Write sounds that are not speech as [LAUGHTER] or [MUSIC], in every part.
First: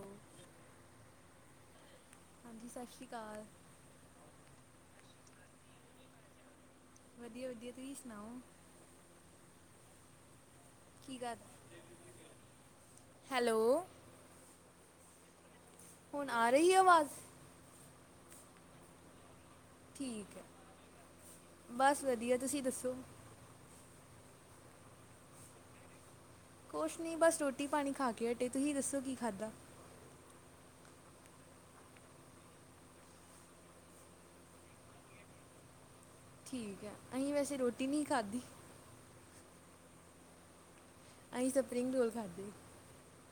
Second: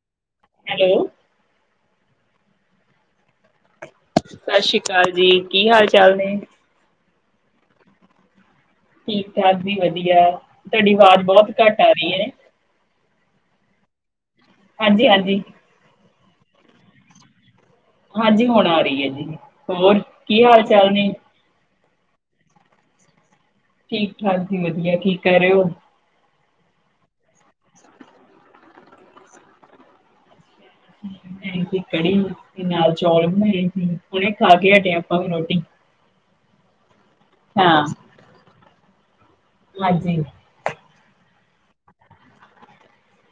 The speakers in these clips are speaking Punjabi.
ਹੂ। ਹੈਲੋ, ਜੀ ਸਤਿ ਸ਼੍ਰੀ ਅਕਾਲ। ਸਤਿ ਸ਼੍ਰੀ ਅਕਾਲ ਜੀ। ਕੀ ਹਾਲ- ਚਾਲ ਨੇ। ਵਧੀਆ- ਵਧੀਆ ਤੁਸੀਂ ਸੁਣਾਓ? ਠੀਕ- ਠਾਕ ਵੀ ਵਧੀਆ। ਤੁਹਾਡੀ ਕੀ ਆਵਾਜ਼ ਕਰ ਬਹੁਤ ਘੱਟ ਆ ਰਹੀ ਹੈ। ਹੈਲੋ, ਹਾਂਜੀ -ਹਾਂਜੀ। ਹੁਣ ਆ ਰਹੀ ਹੈ ਆਵਾਜ਼। ਹਾਂਜੀ, ਹੁਣ ਆ ਰਹੀ ਹੈ ਜੀ, ਹੋਰ ਠੀਕ ਕੀ ਹੈ ਹਾਲ- ਚਾਲ ਨੇ। ਬਸ ਵਧੀਆ। ਤੁਸੀਂ ਦੱਸੋ? ਠੀਕ- ਠਾਕ ਜੀ ਵਧੀਆ। ਕੀ ਕਰਹਿ ਰਹੇ ਹੋ? ਕੁਛ ਨਹੀਂ ਬਸ ਰੋਟੀ- ਪਾਣੀ ਖਾ ਕੇ ਅਟੇ। ਤੁਸੀਂ ਦੱਸੋ ਕੀ ਖਾਧਾ? ਕੜੀ ਤੇ ਨਾਲ ਚੌਲ ਬਣਾਏ ਸੀ ਹੋਣੇ ਖਾ ਕੇ ਹਟੇ ਆਪਾਂ ਵੀ ਰੋਟੀ। ਠੀਕ ਹੈ। ਅਸੀਂ ਵੈਸੇ ਹਾਂ, ਰੋਟੀ ਨਹੀਂ ਖਾਧੀ। ਹਾਂਜੀ। ਅਸੀਂ ਸਪਰਿੰਗ ਰੋਲ ਖਾਧੇ।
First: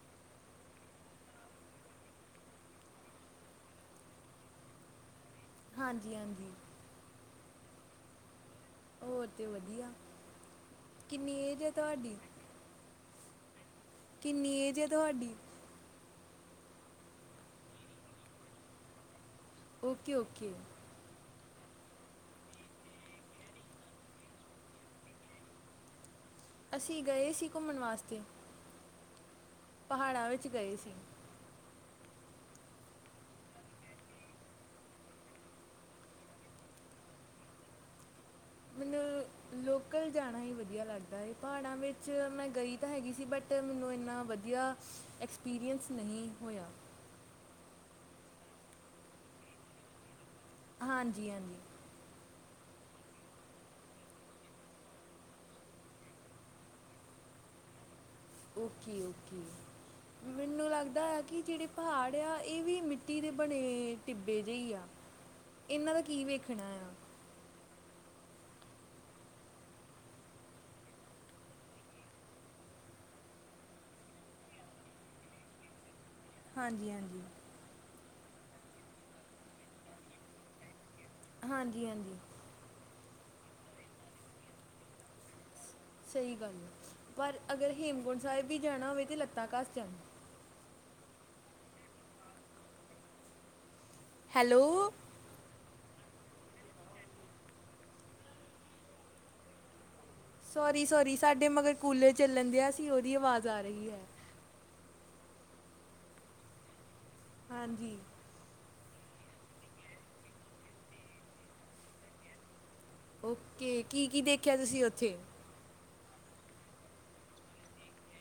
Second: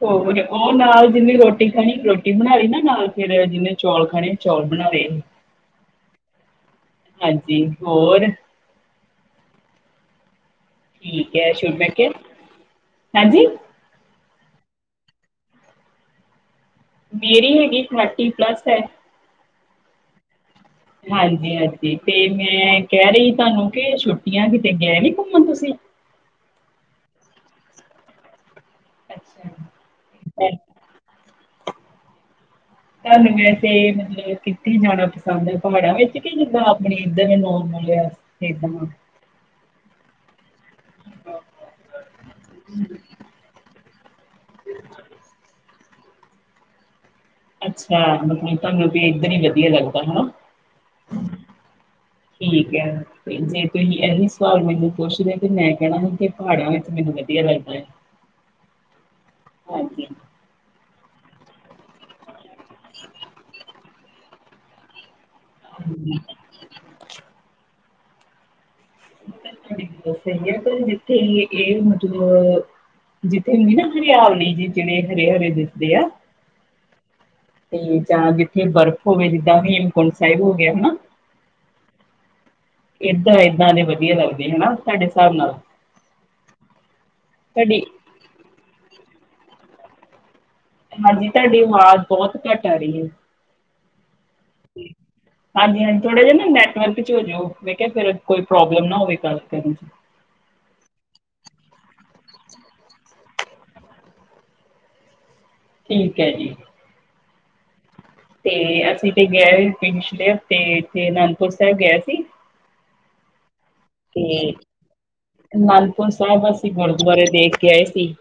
ਹੋਰ ਉਹ ਨਾਲ ਜਿੰਨੀ ਰੋਟੀ ਖਾਣੀ ਰੋਟੀ ਬਣਾ ਲੀ। ਨਾਲ, ਫ਼ਿਰ ਜਿਨੇ ਚੌਲ ਖਾਣੇ ਚੌਲ ਬਣਾ ਲੇ। ਹਾਂਜੀ- ਹਾਂਜੀ। ਹਾਂਜੀ। ਹੋਰ। ਹੋਰ ਤੇ ਵਧੀਆ। ਕਿੰਨੀ ਠੀਕ ਹੈ। ਏਜ ਸ਼ੁਰ ਮੈ ਕੇ ਤੁਹਾਡੀ -ਹਾਂਜੀ। ਕਿੰਨੀ ਏਜ ਹੈ ਤੁਹਾਡੀ? ਮੇਰੀ ਹੈਗੀ ਥਰਟੀ ਪਲੱਸ ਐ। ਓਕੇ-ਓਕੇ। ਹਾਂਜੀ-ਹਾਂਜੀ ਤੇ ਮੈਂ ਕਹਿ ਰਹੀ ਤੁਹਾਨੂੰ ਕਿ ਛੁੱਟੀਆਂ ਕਿਤੇ ਗਏ ਨੀ ਘੁੰਮਣ ਤੁਸੀਂ। ਅਸੀਂ ਗਏ ਸੀ ਘੁੰਮਣ ਵਾਸਤੇ। ਅੱਛਾ। ਪਹਾੜਾਂ ਵਿੱਚ ਤੇ ਗਏ ਸੀ। ਤੁਹਾਨੂੰ ਵੈਸੇ ਮਤਲਬ ਕਿੱਥੇ ਜਾਣਾ ਪਸੰਦ ਐ? ਪਹਾੜਾਂ ਵਿੱਚ ਕਿ ਜਿੱਦਾਂ ਆਪਣੇ ਇੱਧਰ ਨੋਰਮਲ ਆ। ਇਦਾਂ ਮੈਨੂੰ ਲੋਕਲ ਜਾਣਾ ਹੀ ਵਧੀਆ ਲੱਗਦਾ ਐ, ਪਹਾੜਾਂ ਵਿੱਚ ਮੈਂ ਗਈ ਤਾਂ ਹੈਗੀ ਸੀ ਬਟ ਮੈਨੂੰ ਇੰਨਾ ਵਧੀਆ ਵਧੀਆ ਐਕਸਪੀਰੀਅੰਸ ਨਹੀਂ ਹੋਇਆ। ਅੱਛਾ ਮਤਲਬ ਤੁਹਾਨੂੰ ਵੀ ਇਦਾਂ ਹੀ ਵਧੀਆ ਲੱਗਦਾ ਹੈਨਾ। ਹਾਂਜੀ-ਹਾਂਜੀ। ਠੀਕ ਐ ਤੇ ਜੇ ਤੁਸੀਂ ਇਹੀ ਸਵਾਲ ਮੈਨੂੰ ਪੁੱਛਦੇ ਕਿ ਮੈਂ ਕਹਿਣਾ ਸੀ ਕਿ ਪਹਾੜਾਂ ਵਿਚ ਮੈਨੂੰ ਵਧੀਆ ਲੱਗਦਾ ਐ। ਓਕੇ-ਓਕੇ। ਮੈਨੂੰ ਲੱਗਦਾ ਆ ਕਿ ਜਿਹੜੇ ਪਹਾੜ ਆ ਇਹ ਵੀ ਮਿੱਟੀ ਦੇ ਬਣੇ ਟਿੱਬੇ ਜਿਹੇ ਹੀ ਆ। [INAUDIBLE] ਇਹਨਾਂ ਦਾ ਕੀ ਵੇਖਣਾ ਆ। ਸਹੀ ਐ ਪਰ ਜਿੱਥੇ ਇਹ ਗਏ ਮਤਲਬ ਜਿੱਥੇ ਹੁੰਦੀ ਨਾ ਹਰਿਆਵਣੀ ਜੀ, ਜਿਣੇ ਹਰੇ-ਹਰੇ ਦਿਸਦੇ ਆ। ਹਾਂਜੀ-ਹਾਂਜੀ। ਤੇ ਜਾਂ ਜਿੱਥੇ ਬਰਫ਼ ਹੋਵੇ, ਜਿੱਦਾਂ ਹੇਮਕੁੰਟ ਸਾਹਿਬ ਹੋ ਗਿਆ ਹਨਾ। ਹਾਂਜੀ-ਹਾਂਜੀ। ਏਦਾਂ-ਏਦਾਂ ਦੇ ਵਧੀਆ ਲੱਗਦੇ ਹੈਨਾ, ਤੁਹਾਡੇ ਹਿਸਾਬ ਨਾਲ ਸਹੀ ਗੱਲ ਆ ਪਰ ਅਗਰ ਤੁਹਾਡੀ ਹੇਮਕੁੰਟ ਸਾਹਿਬ ਵੀ ਜਾਣਾ ਹੋਵੇ ਤਾਂ ਲੱਤਾਂ ਕਸ ਜਾਣਾ। ਹਾਂਜੀ, ਤੁਹਾਡੀ ਆਵਾਜ਼ ਬਹੁਤ ਘੱਟ ਆ ਰਹੀ ਐ। ਹੈਲੋ। ਹਾਂਜੀ-ਹਾਂਜੀ, ਥੋੜਾ ਜਿਹਾ ਨਾ ਨੈਟਵਰਕ ਚ ਹੋ ਜਾਓ। ਮੈਂ ਕਿਹਾ ਫ਼ੇਰ ਕੋਈ ਪ੍ਰੋਬਲਮ ਨਾ ਹੋਵੇ ਗੱਲ ਕਰਨ ਚ। ਸੋਰੀ-ਸੋਰੀ ਸਾਡੇ ਮਗਰ ਕੂਲਰ ਚੱਲਣ ਦਿਆਂ ਸੀ ਉਹਦੀ ਆਵਾਜ਼ ਆ ਰਹੀ ਹੈ। ਠੀਕ ਐ ਜੀ। ਹਾਂਜੀ। ਤੇ ਅਸੀਂ ਤੇ ਗਏ ਹੋਏ ਸੀ, ਪਿਛਲੇ ਹਫ਼ਤੇ ਇਥੇ ਅਨੰਦਪੁਰ ਸਾਹਿਬ ਗਿਆਏ ਸੀ। ਓਕੇ, ਕੀ-ਕੀ ਤੇ ਦੇਖਿਆ ਤੁਸੀਂ ਉੱਥੇ? ਅਨੰਦਪੁਰ ਸਾਹਿਬ ਅਸੀਂ ਗੁਰਦੁਆਰੇ ਦੇਖ ਕੇ ਆਏ ਸੀ।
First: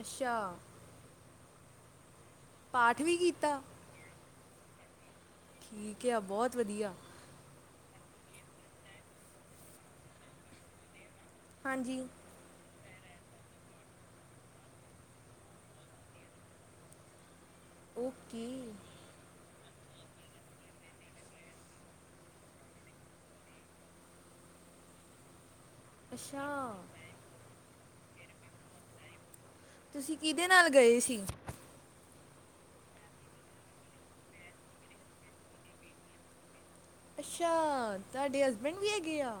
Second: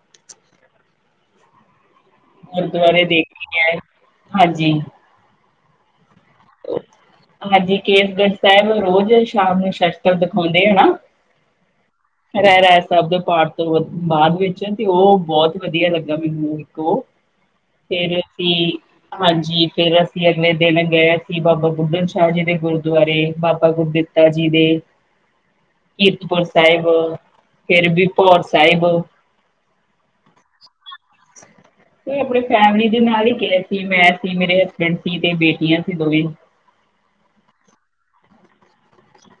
ਅੱਛਾ। ਪਾਠ ਗੁਰਦੁਆਰੇ ਵੀ ਦੇਖੇ ਕੀਤਾ ਐ, ਹਾਂਜੀ। ਠੀਕ ਆ, ਬਹੁਤ ਵਧੀਆ। ਹਾਂਜੀ, ਕੇਸਗੜ੍ਹ ਸਾਹਿਬ ਰੋਜ਼ ਸ਼ਾਮ ਨੂੰ ਸ਼ਸਤਰ ਦਿਖਾਉਂਦੇ ਹਨਾ। ਹਾਂਜੀ। ‌ ਰਹਿਰਾਸ ਸਾਹਿਬ ਦੇ ਪਾਠ ਤੋਂ ਬਾਅਦ ਵਿੱਚ ਤੇ ਉਹ ਬਹੁਤ ਵਧੀਆ ਲੱਗਾ ਮੈਨੂੰ ਇੱਕ ਉਹ। ਫੇਰ ਓਕੇ ਅਸੀਂ, ਹਾਂਜੀ ਫੇਰ ਅਸੀਂ ਅਗਲੇ ਦਿਨ ਗਏ। ਬਾਬਾ ਬੁੱਢਨ ਸ਼ਾਹ ਜੀ ਦੇ, ਗੁਰਦੁਆਰੇ ਬਾਬਾ ਗੁਰਦਿੱਤਾ ਜੀ ਦੇ ਕੀਰਤਪੁਰ ਅੱਛਾ ਸਾਹਿਬ ਫਿਰ ਵੀਪੌਰ ਸਾਹਿਬ। ਤੁਸੀਂ ਕਿਹਦੇ ਨਾਲ ਗਏ ਸੀ? [INAUDIBLE] ਆਪਣੇ ਫੈਮਿਲੀ ਦੇ ਨਾਲ ਹੀ ਗਏ ਸੀ, ਮੈਂ ਸੀ ਮੇਰੇ ਹਸਬੈਂਡ ਸੀ, ਤੇ ਬੇਟੀਆਂ ਸੀ ਦੋਵੇਂ। ਅੱਛਾ, ਤਾਡੇ ਹਸਬੈਂਡ ਵੀ ਹੈਗੇ ਆ।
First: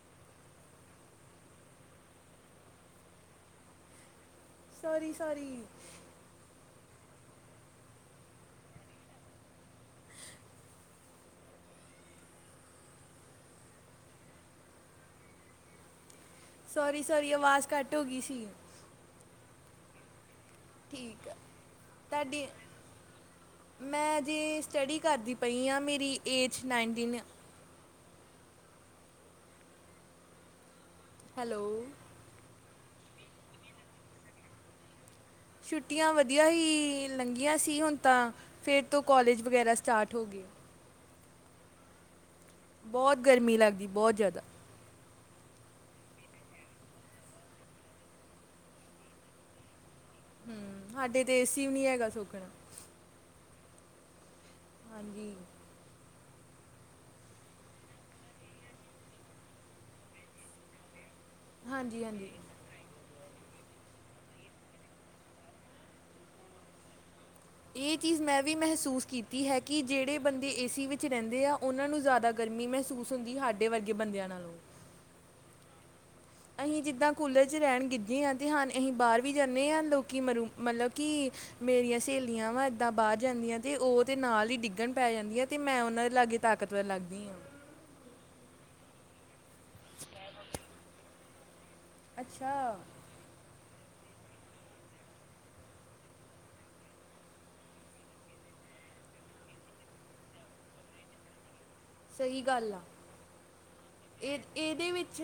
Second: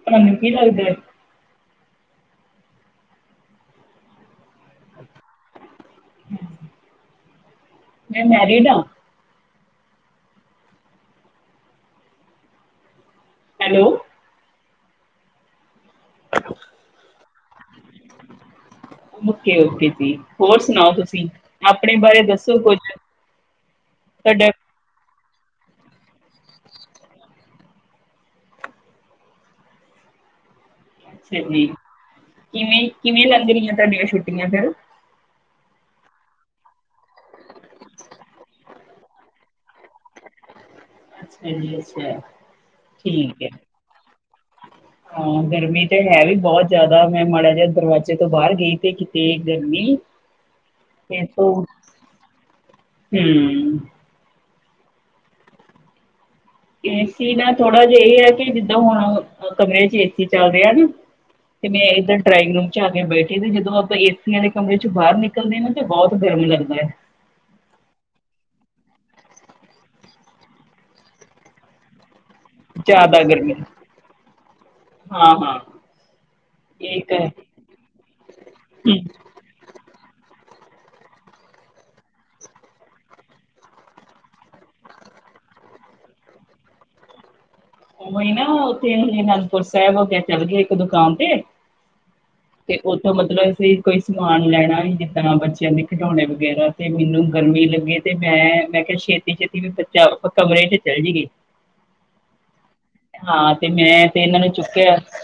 ਤੁਹਾਨੂੰ ਕੀ ਲੱਗਦਾ? ਸੋਰੀ-ਸੋਰੀ। [INAUDIBLE] ਮੈਂ ਮੈਰੀਡ ਹਾ। ਹੈਲੋ। ਸੋਰੀ ਸੋਰੀ ਆਵਾਜ਼ ਘੱਟ ਹੋ ਗਈ ਸੀ। ਓਕੇ ਓਕੇ ਜੀ। ਹੋਰ ਸੁਣਾਓ ਤੁਸੀਂ ਠੀਕ ਆ ਆਪਣੇ ਬਾਰੇ ਤੁਹਾਡੀ ਦੱਸੋ ਕੁੱਝ ਤੁਹਾਡਾ ਸਟਡੀ ਕਰਦੀ ਪਈ ਹਾਂ ਮੇਰੀ ਏਜ ਨਾਈਨਟੀਨ ਅਛਾ ਜੀ ਹੈਲੋ ਕਿਵੇਂ ਕਿਵੇਂ ਲੱਗ ਰਹੀਆਂ ਤੁਹਾਡੀਆਂ ਛੁੱਟੀਆਂ ਫੇਿਰ ਛੁੱਟੀਆਂ ਵਧੀਆ ਹੀ ਲੰਘੀਆਂ ਸੀ ਹੁਣ ਤਾ ਫਿਰ ਤੋਂ ਕੋਲਜ ਵਗੈਰਾ ਸਟਾਰਟ ਹੋ ਗਈ। ਅੱਛਾ ਜੀ ਅੱਛਾ। ਬਹੁਤ ਗਰਮੀ ਲੱਗਦੀ ਬਹੁਤ ਜ਼ਿਆਦਾ ਹਾਂ ਹਾਂ ਗਰਮੀ ਤੇ ਹੈ ਵੀ ਬਹੁਤ ਜ਼ਿਆਦਾ ਮੈਂ ਮਾੜਾ ਜਿਹਾ ਦਰਵਾਜ਼ੇ ਤੋਂ ਬਾਹਰ ਗਈ ਤੇ ਕਿਤੇ ਗਰਮੀ ਹਮ ਸਾਡੇ ਤੇ ਏਸੀ ਵੀ ਨੀ ਹੈਗਾ ਸੁਖ ਨਾਲ ਹਮ ਹਾਂਜੀ। ਏ ਸੀ ਨਾ ਥੋੜਾ ਜਿਹਾ ਇਹ ਹੈ ਕਿ ਜਿੱਦਾਂ ਹੁਣ ਕਮਰੇ ਚ ਏਸੀ ਚੱਲ ਰਿਹਾ ਨਾ ਤੇਵੇਂ ਹਾਂਜੀ ਇੱਧਰ ਹਾਂਜੀ ਡਰਾਇੰਗ ਨੂੰ ਆ ਕੇ ਬੈਠੇ ਤੇ ਜਦੋਂ ਆਪਾਂ ਏਸੀ ਵਾਲੇ ਕਮਰੇ ਚ ਬਾਹਰ ਨਿਕਲਦੇ ਨਾ ਤੇ ਬਹੁਤ ਗਰਮ ਲੱਗਦੀ ਹੈ। ਇਹ ਚੀਜ਼ ਮੈਂ ਵੀ ਮਹਿਸੂਸ ਕੀਤੀ ਹੈ ਕਿ ਜਿਹੜੇ ਬੰਦੇ ਏ ਸੀ ਵਿੱਚ ਰਹਿੰਦੇ ਆ ਉਹਨਾਂ ਨੂੰ ਜ਼ਿਆਦਾ ਗਰਮੀ ਮਹਿਸੂਸ ਜ਼ਿਆਦਾ ਹੁੰਦੀ ਗਰਮੀ ਸਾਡੇ ਵਰਗੇ ਬੰਦਿਆਂ ਨਾਲੋਂ ਹਾਂ ਹਾਂ। ਅਸੀਂ ਇਹ ਜਿੱਦਾਂ ਤਾਂ ਹੈ ਕੂਲਰ 'ਚ ਰਹਿਣ ਗਿੱਜੇ ਹਾਂ ਅਤੇ ਹਾਂ ਅਸੀਂ ਹੂੰ। ਬਾਹਰ ਵੀ ਜਾਂਦੇ ਹਾਂ ਲੋਕ ਮਰੂ ਮਤਲਬ ਕਿ ਮੇਰੀਆਂ ਸਹੇਲੀਆਂ ਵਾ ਇੱਦਾਂ ਬਾਹਰ ਜਾਂਦੀਆਂ ਤੇ ਉਹ ਤੇ ਨਾਲ ਹੀ ਡਿੱਗਣ ਪੈ ਜਾਂਦੀਆਂ ਤੇ ਮੈਂ ਉਹਨਾਂ ਦੇ ਲਾਗੇ ਤਾਕਤਵਰ ਲੱਗਦੀ ਆ ਹੀ ਨਾ ਉੱਥੇ ਅਨੰਦਪੁਰ ਸਾਹਿਬ ਹੋ ਗਿਆ ਚੱਲ ਗਏ ਇੱਕ ਦੁਕਾਨ ਤੇ ਅੱਛਾ। ਥੋ ਮਤਲਬ ਅਸੀ ਕੋਈ ਸਮਾਨ ਲੈਣਾ ਹੀ, ਜਿੱਦਾਂ ਬੱਚਿਆਂ ਦੇ ਖਿਡੌਣੇ ਵਗੈਰਾ ਤੇ ਮੈਨੂੰ ਗਰਮੀ ਲੱਗੇ। ਤੇ ਮੈਂ ਮੈਂ ਕਿਹਾ ਛੇਤੀ ਛੇਤੀ ਵੀ ਬੱਚਾ ਪੱਕਾ ਹੋਏ ਤੇ ਚੱਲ ਜੀਏ। ਸਹੀ ਗੱਲ ਆ। ਹਾਂ ਤੇ ਮੈਂ ਤੇ ਇਹ ਇਹਨਾਂ ਨੂੰ ਇਹਦੇ ਚੁੱਕਿਆ ਵਿੱਚ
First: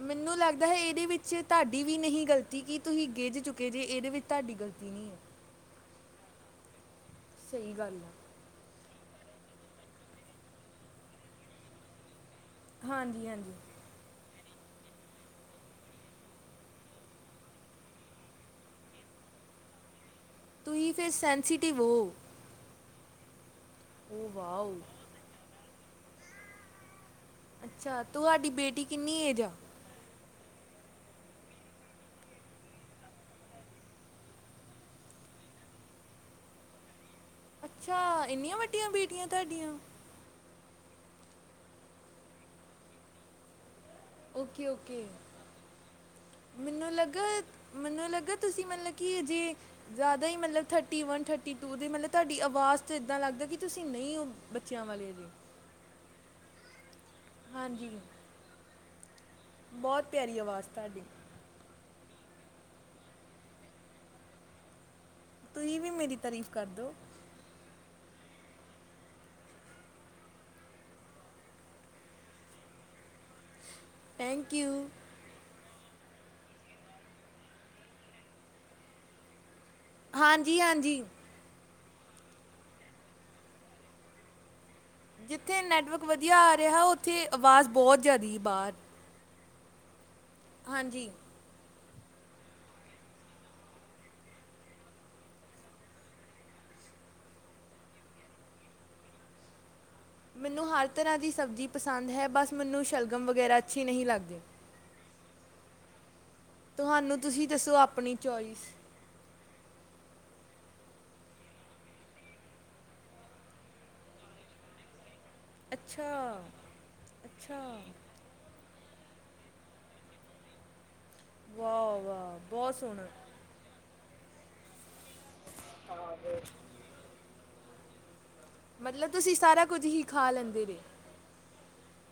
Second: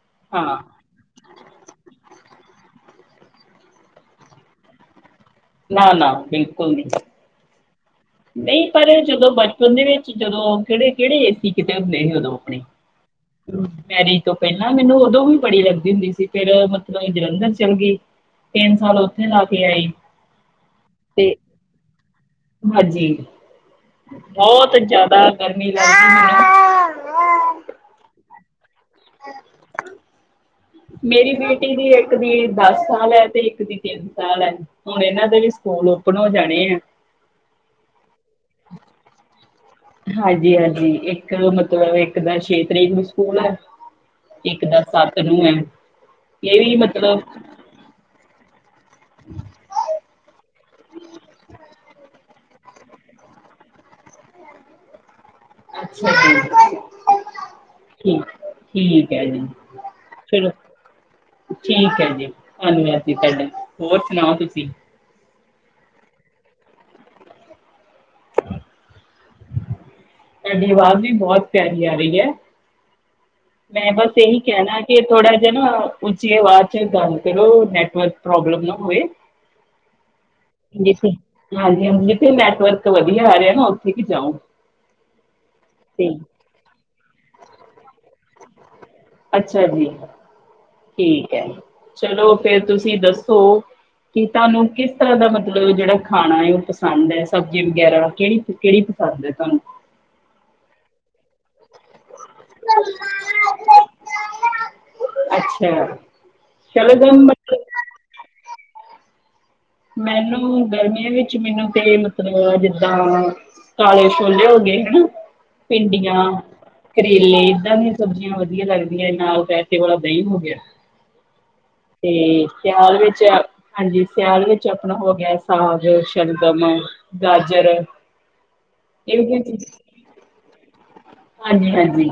ਮੈਨੂੰ ਹਾਂ ਲੱਗਦਾ ਹੈ ਇਹਦੇ ਵਿੱਚ ਏਦੇ ਚ ਤੁਹਾਡੀ ਵੀ ਨਹੀਂ ਗ਼ਲਤੀ ਕਿ ਤੁਸੀਂ ਗਿੱਝ ਚੁੱਕੇ ਜੇ ਇਹਦੇ ਵਿੱਚ ਤੁਹਾਡੀ ਗ਼ਲਤੀ ਨਹੀਂ ਹੈ। ਨਾ ਨਾ ਬਿਲਕੁਲ ਨਹੀ। ਸਹੀ ਗੱਲ ਐ। ਨਹੀਂ ਪਰ ਜਦੋਂ ਬਚਪਨ ਦੇ ਵਿੱਚ ਜਦੋਂ ਕਿਹੜੇ ਕਿਹੜੇ ਏ ਸੀ ਕਿਤੇ ਹੁੰਦੇ ਸੀ ਉਦੋਂ ਆਪਣੇ ਹਾਂਜੀ ਹਾਂਜੀ। ਮੈਰਿਜ ਤੋਂ ਪਹਿਲਾਂ ਵੀ ਮੈਨੂੰ ਉਦੋਂ ਵੀ ਬੜੀ ਲੱਗਦੀ ਹੁੰਦੀ ਸੀ ਫਿਰ ਮਤਲਬ ਜਦੋਂ ਅਸੀਂ ਜਲੰਧਰ ਚਲੀ ਗਈ। ਤਿੰਨ ਸਾਲ ਉੱਥੇ ਲਾ ਕੇ ਆਏ ਤੁੂਸੀਤੇ ਫਿਰ ਸੈਨਸੀਟਿਵ ਹੋ। ਹਾਂਜੀ ਓ ਵਾਓ ਬਹੁਤ ਜਿਆਦਾ ਗਰਮੀ ਲਗਦੀ। ਅੱਛਾ‌‌‌‌, ‌‌‌ਤੂਹਾਡੀ ਬੇਟੀ ਕਿੰਨੀ ਏਜ ਆ। ਮੇਰੀ ਬੇਟੀ ਦੀ ਇੱਕ ਦੀ ਦਸ ਸਾਲ ਹੈ ਤੇ ਇੱਕ ਦੀ ਤਿੰਨ ਸਾਲ ਹੈ। ਹੁਣ ਇਹਨਾਂ ਦੇ ਵੀ ਸਕੂਲ ਓਪਨ ਹੋ ਜਾਣੇ ਆ। ਅੱਛਾ ਏਨੀਆਂ ਵੱਡੀਆਂ ਬੇਟੀਆਂ ਤੁਹਾਡੀਆਂ। ਹਾਂਜੀ ਹਾਂਜੀ, ਇੱਕ ਮਤਲਬ ਇੱਕ ਦਾ ਛੇ ਤਰੀਕ ਨੂੰ ਸਕੂਲ ਹੈ। ਇੱਕ ਓਕੇ ਦਸ ਓਕੇ ਸੱਤ ਨੂੰ ਹੈ ਇਹ ਵੀ ਮੈਨੂੰ ਮਤਲਬ ਲੱਗਾ ਮੈਨੂੰ ਲੱਗਾ ਤੁਸੀਂ ਮਤਲਬ ਕਿ ਅਜੇ ਜ਼ਿਆਦਾ ਹੀ ਮਤਲਬ ਥਰਟੀ ਵਨ ਥਰਟੀ ਟੂ ਦੇ ਮਤਲਬ ਤੁਹਾਡੀ ਆਵਾਜ਼ ਤੌ ਇੱਦਾਂ ਲੱਗਦਾ ਕਿ ਤੁਸੀਂ ਨਹੀਂ ਹੋ। ਬੱਚਿਆਂ ਵਾਲੈ ਜੇ। ਅੱਛਾ ਜੀ‌‌। ਹਾਂਜੀ ਠੀਕ ਠੀਕ ਹੈ ਜੀ ਬਹੁਤ ਪਿਆਰੀ ਚਲੋ। ਆਵਾਜ਼ ਤੁਹਾਡੀ ਠੀਕ ਹੈ ਜੀ ਹਾਂਜੀ ਹਾਂਜੀ ਹੋਰ ਸੁਣਾਓ ਤੁਸੀਂ। ਤੁਹੀ ਵੀ ਮੇਰੀ ਤਾਰੀਫ਼ ਕਰ ਦੋ। ਤੁਹਾਡੀ ਆਵਾਜ਼ ਵੀ ਬਹੁਤ ਪਿਆਰੀ ਆ ਰਹੀ ਹੈ ਮੈਂ ਬਸ ਇਹੀ ਥੈਂਕ ਕਹਿਣਾ ਯੂ ਕਿ ਥੋੜਾ ਜਿਹਾ ਨਾ ਉਚੀ ਅਵਾਜ ਚ ਗੱਲ ਕਰੋ ਨੈਟਵਰਕ ਪ੍ਰੋਬਲਮ ਨਾ ਹੋਏ। ਹਾਂਜੀ ਹਾਂਜੀ ਹਾਂਜੀ ਹਾਂਜੀ ਜਿੱਥੇ ਨੈਟਵਰਕ ਵਧੀਆ ਆ ਰਿਹਾ ਨਾ ਉੱਥੇ ਹੀ ਜਾਓ। ਜਿੱਥੇ ਨੈੱਟਵਰਕ ਠੀਕ, ਵਧੀਆ ਆ ਰਿਹਾ ਉੱਥੇ ਆਵਾਜ਼ ਬਹੁਤ ਜਾਂਦਿਏ ਬਹਾਰ। ਅੱਛਾ ਜੀ ਹਾਂਜੀ ਠੀਕ ਹੈ ਚਲੋ ਫੇਰ ਤੁਸੀਂ ਦੱਸੋ। ਕਿ ਤੁਹਾਨੂੰ ਕਿਸ ਤਰ੍ਹਾਂ ਦਾ ਮਤਲਬ ਖਾਣਾ ਪਸੰਦ ਹੈ ਜਿਵੇਂ ਕਿ ਸਬਜ਼ੀ ਵਗੈਰਾ ਕਿਹੜੀ ਕਿਹੜੀ? ਅੱਜ ਦੇ ਕਮ। ਮੈਨੂੰ ਹਰ ਤਰ੍ਹਾਂ ਦੀ ਸਬਜ਼ੀ ਪਸੰਦ ਹੈ ਬਸ ਮੈਨੂੰ ਸ਼ਲਗਮ ਵਗੈਰਾ ਅੱਛੀ ਨਹੀਂ ਲੱਗਦੀ। ਅੱਛਾ। ਤੁਹਾਨੂੰ ਸ਼ਲਗਮ ਤੁਸੀਂ ਮਤਲਬ ਦੱਸੋ ਅਪਣੀ ਚੋਵਾਏਸ। ਮੈਨੂੰ ਗਰਮੀਆਂ ਵਿੱਚ ਮੈਨੂੰ ਤੇ ਮਤਲਬ ਜਿੱਦਾਂ ਕਾਲੇ ਛੋਲੇੇ ਹੋ ਗਏ ਹਨਾ। ਭਿੰਡੀਆਂ ਅੱਛਾ ਕਰੇਲੇ ਅੱਛਾ ਐਵੇ ਦੀ ਸਬਜ਼ੀਆਂ ਵਧੀਆ ਲੱਗਦੀਆਂ। ਨਾਲ ਤਾਂ ਰਾਏਤੇ ਵਾਲਾ ਦਹੀਂ ਹੋ ਗਿਆ ਵਾਹ ਵਾਹ ਤੇ ਬਹੁਤ ਸਿਆਲ ਸੋਹਣਾ ਵਿੱਚ ਹਾਂਜੀ ਸਿਆਲ ਵਿੱਚ ਆਪਣਾ ਹੋ ਗਿਆ ਸਾਗ ਸ਼ਲਗਮ ਗਾਜਰ। ਮਤਲਬ ਇਹੋ ਤੁਸੀਂ ਜਿਹੀਆਂ ਸਾਰਾ ਚੀਜ਼ਾਂ ਕੁੱਝ ਹੀ ਖਾ ਲੈਂਦੇ ਵੇ। ਹਾਂਜੀ ਹਾਂਜੀ।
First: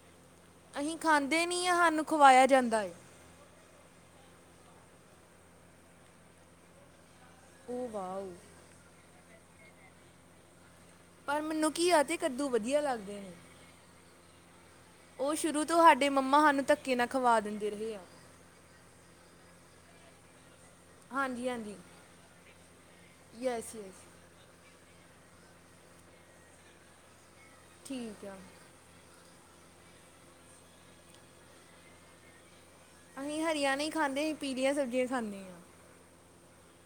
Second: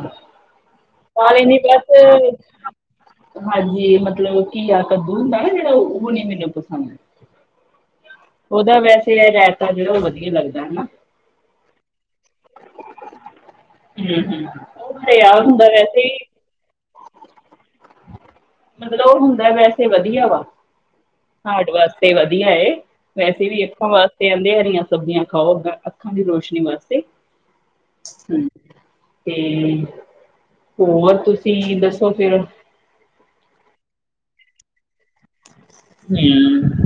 ਅਸੀਂ ਖਾਂਦੇ ਕਾਲੇ ਨੀ ਨਹੀਂ ਹਾਂ ਬਸ ਸਾਨੂੰ ਖਵਾਇਆ ਜਾਂਦਾ ਏ। ਹਾਂਜੀ ਮਤਲਬ ਘੀਆ ਕੱਦੂ ਸਾਰਾ ਜਿਹੜਾ ਉਹ ਨੀ ਮੈਨੂੰ ਪਸੰਦ। ਓ ਵਾਓ। ਉਹਦਾ ਵੈਸੇ ਰਾਇਤਾ ਜਿਹੜਾ ਵਧੀਆ ਲੱਗਦਾ ਹੈਨਾ। ਪਰ ਮੈਨੂੰ ਕੀ ਆ ਤੇ ਕੱਦੂ ਵਧੀਆ ਲੱਗਦੇ ਨੇ। ਹਮ ਹਮ। ਉਹ ਸ਼ੁਰੂ ਤੋਂ ਸਾਡੇ ਮੰਮਾ ਸਾਨੂੰ ਧੱਕੇ ਨਾਲ ਖਵਾ ਦਿੰਦੇ ਰਹੇ ਆ। ਮਤਲਬ ਉਹ ਹੁੰਦਾ ਵੈਸੇ ਵਧੀਆ ਵਾ। ਹਾਂਜੀ ਹਾਰਟ ਹਾਂਜੀ ਵਾਸਤੇ ਵਧੀਆ ਏ ਵੈਸੇ ਵੀ ਯੈਸ ਅਖਾਂ ਯੈਸ ਵਾਸਤੇ। ਤੇ ਕਹਿੰਦੇ ਹਰੀਆਂ ਸਬਜ਼ੀਆਂ ਖਾਓ ਅ ਅੱਖਾਂ ਦੀ ਰੋਸ਼ਨੀ ਵਾਸਤੇ। ਠੀਕ ਆ ਹ ਤੇ ਹੋਰ ਤੁਸੀਂ ਦੱਸੋ ਫਿਰ। ਅਸੀਂ ਹਰਿਆਂ ਨਹੀ ਖਾਂਦੇ ਪੀਲੀਆਂ ਸਬਜ਼ੀਆਂ ਖਾਂਦੇ ਹਾਂ। ਹਮ।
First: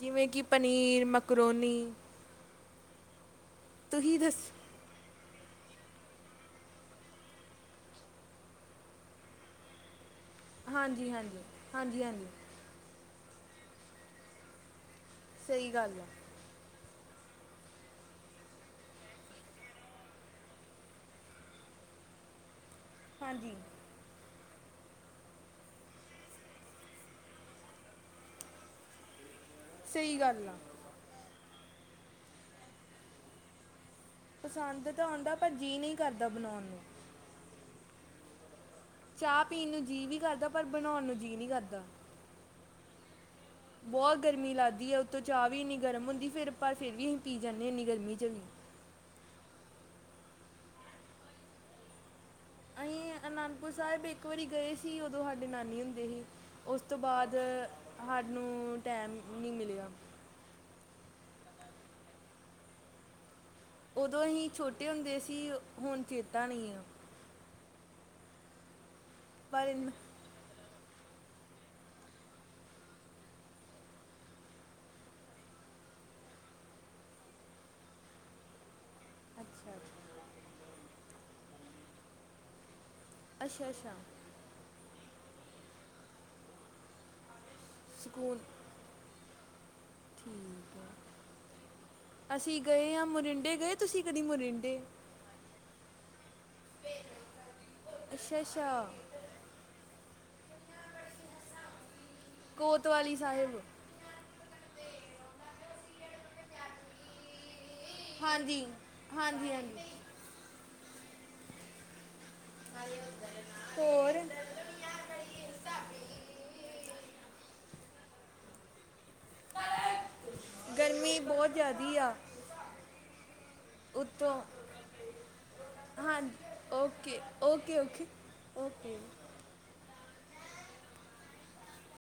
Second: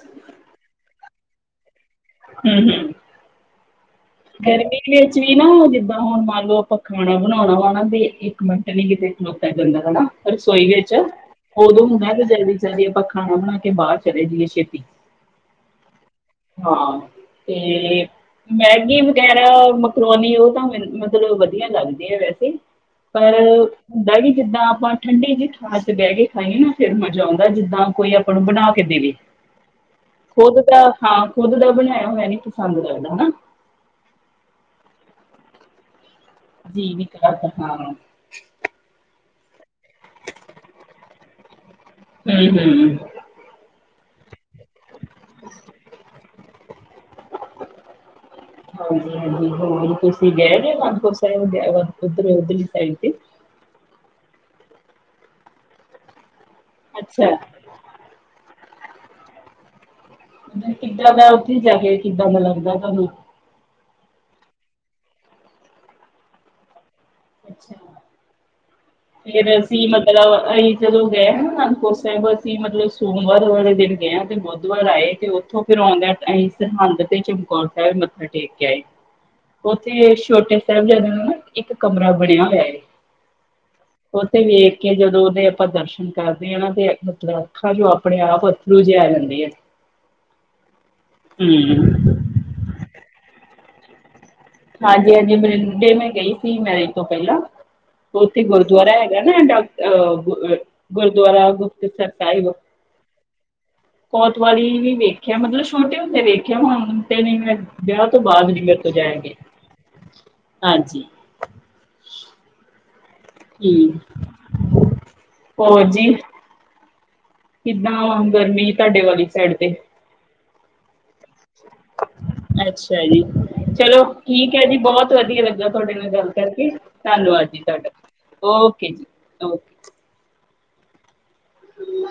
ਜਿਵੇਂ ਕੀ ਪਨੀਰ ਮਕਰੋਨੀ। ਹਮ ਹਮ। ਤੁਹੀ। ਗਰਮੀ ਵਿੱਚ ਵੀ ਨਾ ਜਿੱਦਾਂ ਹੁਣ ਮੰਨ ਲਓ ਆਪਾਂ ਖਾਣਾ ਬਣਾਉਣਾ ਵਾਨਾਂ ਵੇ। ਮਿੰਟ ਨੀ ਇੱਥੇ ਖਲੋਤਾ ਜਾਂਦਾ ਹਨਾ ਰਸੋਈ ਵਿੱਚ ਹਾਂਜੀ ਹਾਂਜੀ ਉਦੋਂ ਹਾਂਜੀ ਹੁੰਦਾ ਕਿ ਹਾਂਜੀ ਜਲਦੀ ਜਲਦੀ ਆਪਾ ਖਾਣਾ ਬਣਾ ਕੇ ਬਾਹਰ ਚਲੇ ਜਾਈਏ ਛੇਤੀ। ਸਹੀ ਗੱਲ ਆ। ਹਾਂ ਤੇ ਮੈਂ ਮੈਗੀ ਵਗੈਰਾ ਮਕਰੋਉਣੀ ਉਹ ਤਾਂ ਮਤਲਬ ਵਧੀਆ ਲੱਗਦੀ ਹੈ ਵੈਸੇ। ਪਰਅ ਹਾਂਜੀ ਹੁੰਦਾ ਵੀ ਜਿੱਦਾਂ ਆਪਾਂ ਠੰਡੀ ਜਹੀ ਥਾਂ ਤੇ ਬਹਿ ਕੇ ਖਾਈਏ ਨਾ ਫੇਰ ਮਜ਼ਾ ਆਉਂਦਾ ਜਿੱਦਾਂ ਕੋਈ ਆਪਾਂ ਨੂੰ ਬਣਾ ਕੇ ਦੇਵੇ। ਸਹੀ ਗੱਲ ਆ ਖੁਦ ਦਾ ਹਾਂ ਖੁਦ ਦਾ ਬਣਾਇਆ ਹੋਇਆ ਨੀਂ ਪਸੰਦ ਲੱਗਦਾ ਨਾ। ਪਸੰਦ ਤਾਂ ਆਉਂਦਾ ਹੈ ਪਰ ਜੀਅ ਨੀ ਕਰਦਾ ਬਣਾਉਣ ਨੂੰ। ਹਮ। ਚਾਹ ਪੀਣ ਨੂੰ ਜੀਅ ਵੀ ਕਰਦਾ ਪਰ ਬਣਾਉਣ ਨੂੰ ਜੀਅ ਨੀ ਕਰਦਾ। ਹਮ ਹਮ। ਬਹੁਤ ਗਰਮੀ ਲੱਗਦੀ ਹੈ ਉੱਤੋਂ ਚਾਹ ਵੀ ਇੰਨੀ ਗਰਮ ਹੁੰਦੀ ਹੈ ਫੇਰ ਆਪਾ ਫੇਰ ਵੀ ਅਸੀਂ ਪੀ ਜਾਂਦੇ ਗਰਮੀ ਚ ਵੀ। [UNINTELLIGIBLE] ਹ ਉਹ ਤੁਸ਼ੀ ਗਏ ਆਂ ਅਨਦਪੁਰ ਸਾਹਿਬ ਵਗੈਰਾ ਅਸੀਂ ਅਨੰਦਪੁਰ ਸਾਹਿਬ ਇੱਕ ਵਾਰੀ ਗਏ ਸੀ ਉਦੋਂ ਸਾਡੇ ਨਾਨੀ ਹੁੰਦੇ ਸੀ। ਉਸ ਤੋਂ ਅੱਛਾ ਬਾਅਦ ਸਾਨੂੰ ਟਾਈਮ ਨਹੀਂ ਮਿਲਿਆ। ਕਿੱਦਾਂ ਦੇ ਉਥੇ ਹੀ ਜਾ ਕੇ ਕਿੱਦਾਂ ਦਾ ਲੱਗਦਾ ਤੁਹਾਨੂੰ ਉਦੋਂ ਹੀ ਛੋਟੇ ਹੁੰਦੇ ਸੀ ਹੁਣ ਚੇਤਾ ਨਹੀਂ ਆ। ਫਿਰ ਪਰ ਅਸੀਂ ਇੰਨ- ਮਤਲਬ ਹਾਂਹੀ। ਜਦੋਂ ਗਏ ਹੈਨਾ ਅਨੰਦਪੁਰ ਸਾਹਿਬ ਅਸੀਂ ਮਤਲਬ ਸੋਮਵਾਰ ਵਾਲੇ ਦਿਨ ਗਏ ਆਂ ਤੇ ਬੁੱਧਵਾਰ ਆਏ ਤੇ ਉਥੋ ਫਿਰ ਆਉਂਦੇ ਹੋਏ ਅਸੀਂ ਸਰਹੰਦ ਤੇ ਚਮਕੌਰ ਸਾਹਿਬ ਮੱਥਾ ਟੇਕ ਕੇ ਆਏ। ਅੱਛਾ ਅੱਛਾ ਉਥੇ ਛੋਟੇ ਸਾਹਿਬਜ਼ਾਦ ਨੂੰ ਨਾ ਇੱਕ ਕਮਰਾ ਬਣਿਆ ਹੋਇਆ ਹੈ। ਅੱਛਾ- ਅੱਛਾ ਉਥੇ ਵੇਖ ਕੇ ਜਦੋਂ ਉਹਦੇ ਆਪਾਂ ਦਰਸ਼ਨ ਕਰਦੇ ਆ ਨਾ ਤੇ ਮਤਲਬ ਅੱਖਾਂ ਜੋ ਆਪਣੇ ਸਕੂਨ ਆਪ ਬੂਝੇ ਆ ਜਾਂਦੀ ਏ ਠੀਕ ਹੈ ਹੂੰ। ਅਸੀਂ ਗਏ ਹਾਂ ਮੋਰਿੰਡੇ ਗਏ ਤੁਸੀਂ ਕਦੀ ਮੋਰਿੰਡੇ ਹਾਂਜੀ- ਹਾਂਜੀ ਬਰੀਡੇ ਮੈਂ ਗਈ ਸੀ ਮੈਂਰੀਜ ਤੋਂ ਪਹਿਲਾਂ ਅੱਛਾ ਉਥੇ ਅੱਛਾ ਗੁਰਦੁਆਰਾ ਹੈ। ਨਾ ਡਾਕ ਗੁਰਦੁਆਰਾ ਗੁਪਤਸਰ ਸਾਹਿਬ। ਕੋਤਵਾਲੀ ਸਾਹਿਬ ਕੋਤਵਾਲੀ ਵੀ ਵੇਖਿਆ ਮਤਲਬ ਛੋਟੇ ਹੁੰਦੇ ਵੇਖਿਆ ਹਨ ਹੁਣ ਤੇ ਨੀ ਮੈਂ ਵਿਆਹ ਤੋਂ ਬਾਅਦ ਵੀ ਹਾਂਜੀ ਮੇਰੇ ਤੋਂ ਜਾਇਆ ਗਿਆ ਹਾਂਜੀ ਹਾਂਜੀ ਹਾਂਜੀ। [UNINTELLIGIBLE] ਠੀਕ। ਹੋਰ ਹੋਰ ਜੀ। ਕਿੱਦਾਂ ਗਰਮੀ ਤੁਹਾਡੇ ਵਾਲੀ ਸਾਈਡ ਤੇ ਗਰਮੀ ਬਹੁਤ ਜੈਦੀ ਆ। ਅੱਛਾ ਜੀ ਚਲੋਂ ਉੱਤੋਂ ਠੀਕ ਐ ਜੀ ਬਹੁਤ ਵਧੀਆ ਲੱਗਾ ਤੁਹਾਡੇ ਨਾਲ ਹਾਂ ਗੱਲ ਕਰਕੇ ਓਕੇ ਧੰਨਵਾਦ ਜੀ ਓਕੇ ਤੁਹਾਡੇ ਓਕੇ ਓਕੇ ਜੀ ਓਕੇ। ਊਂਂ ਮਾਂ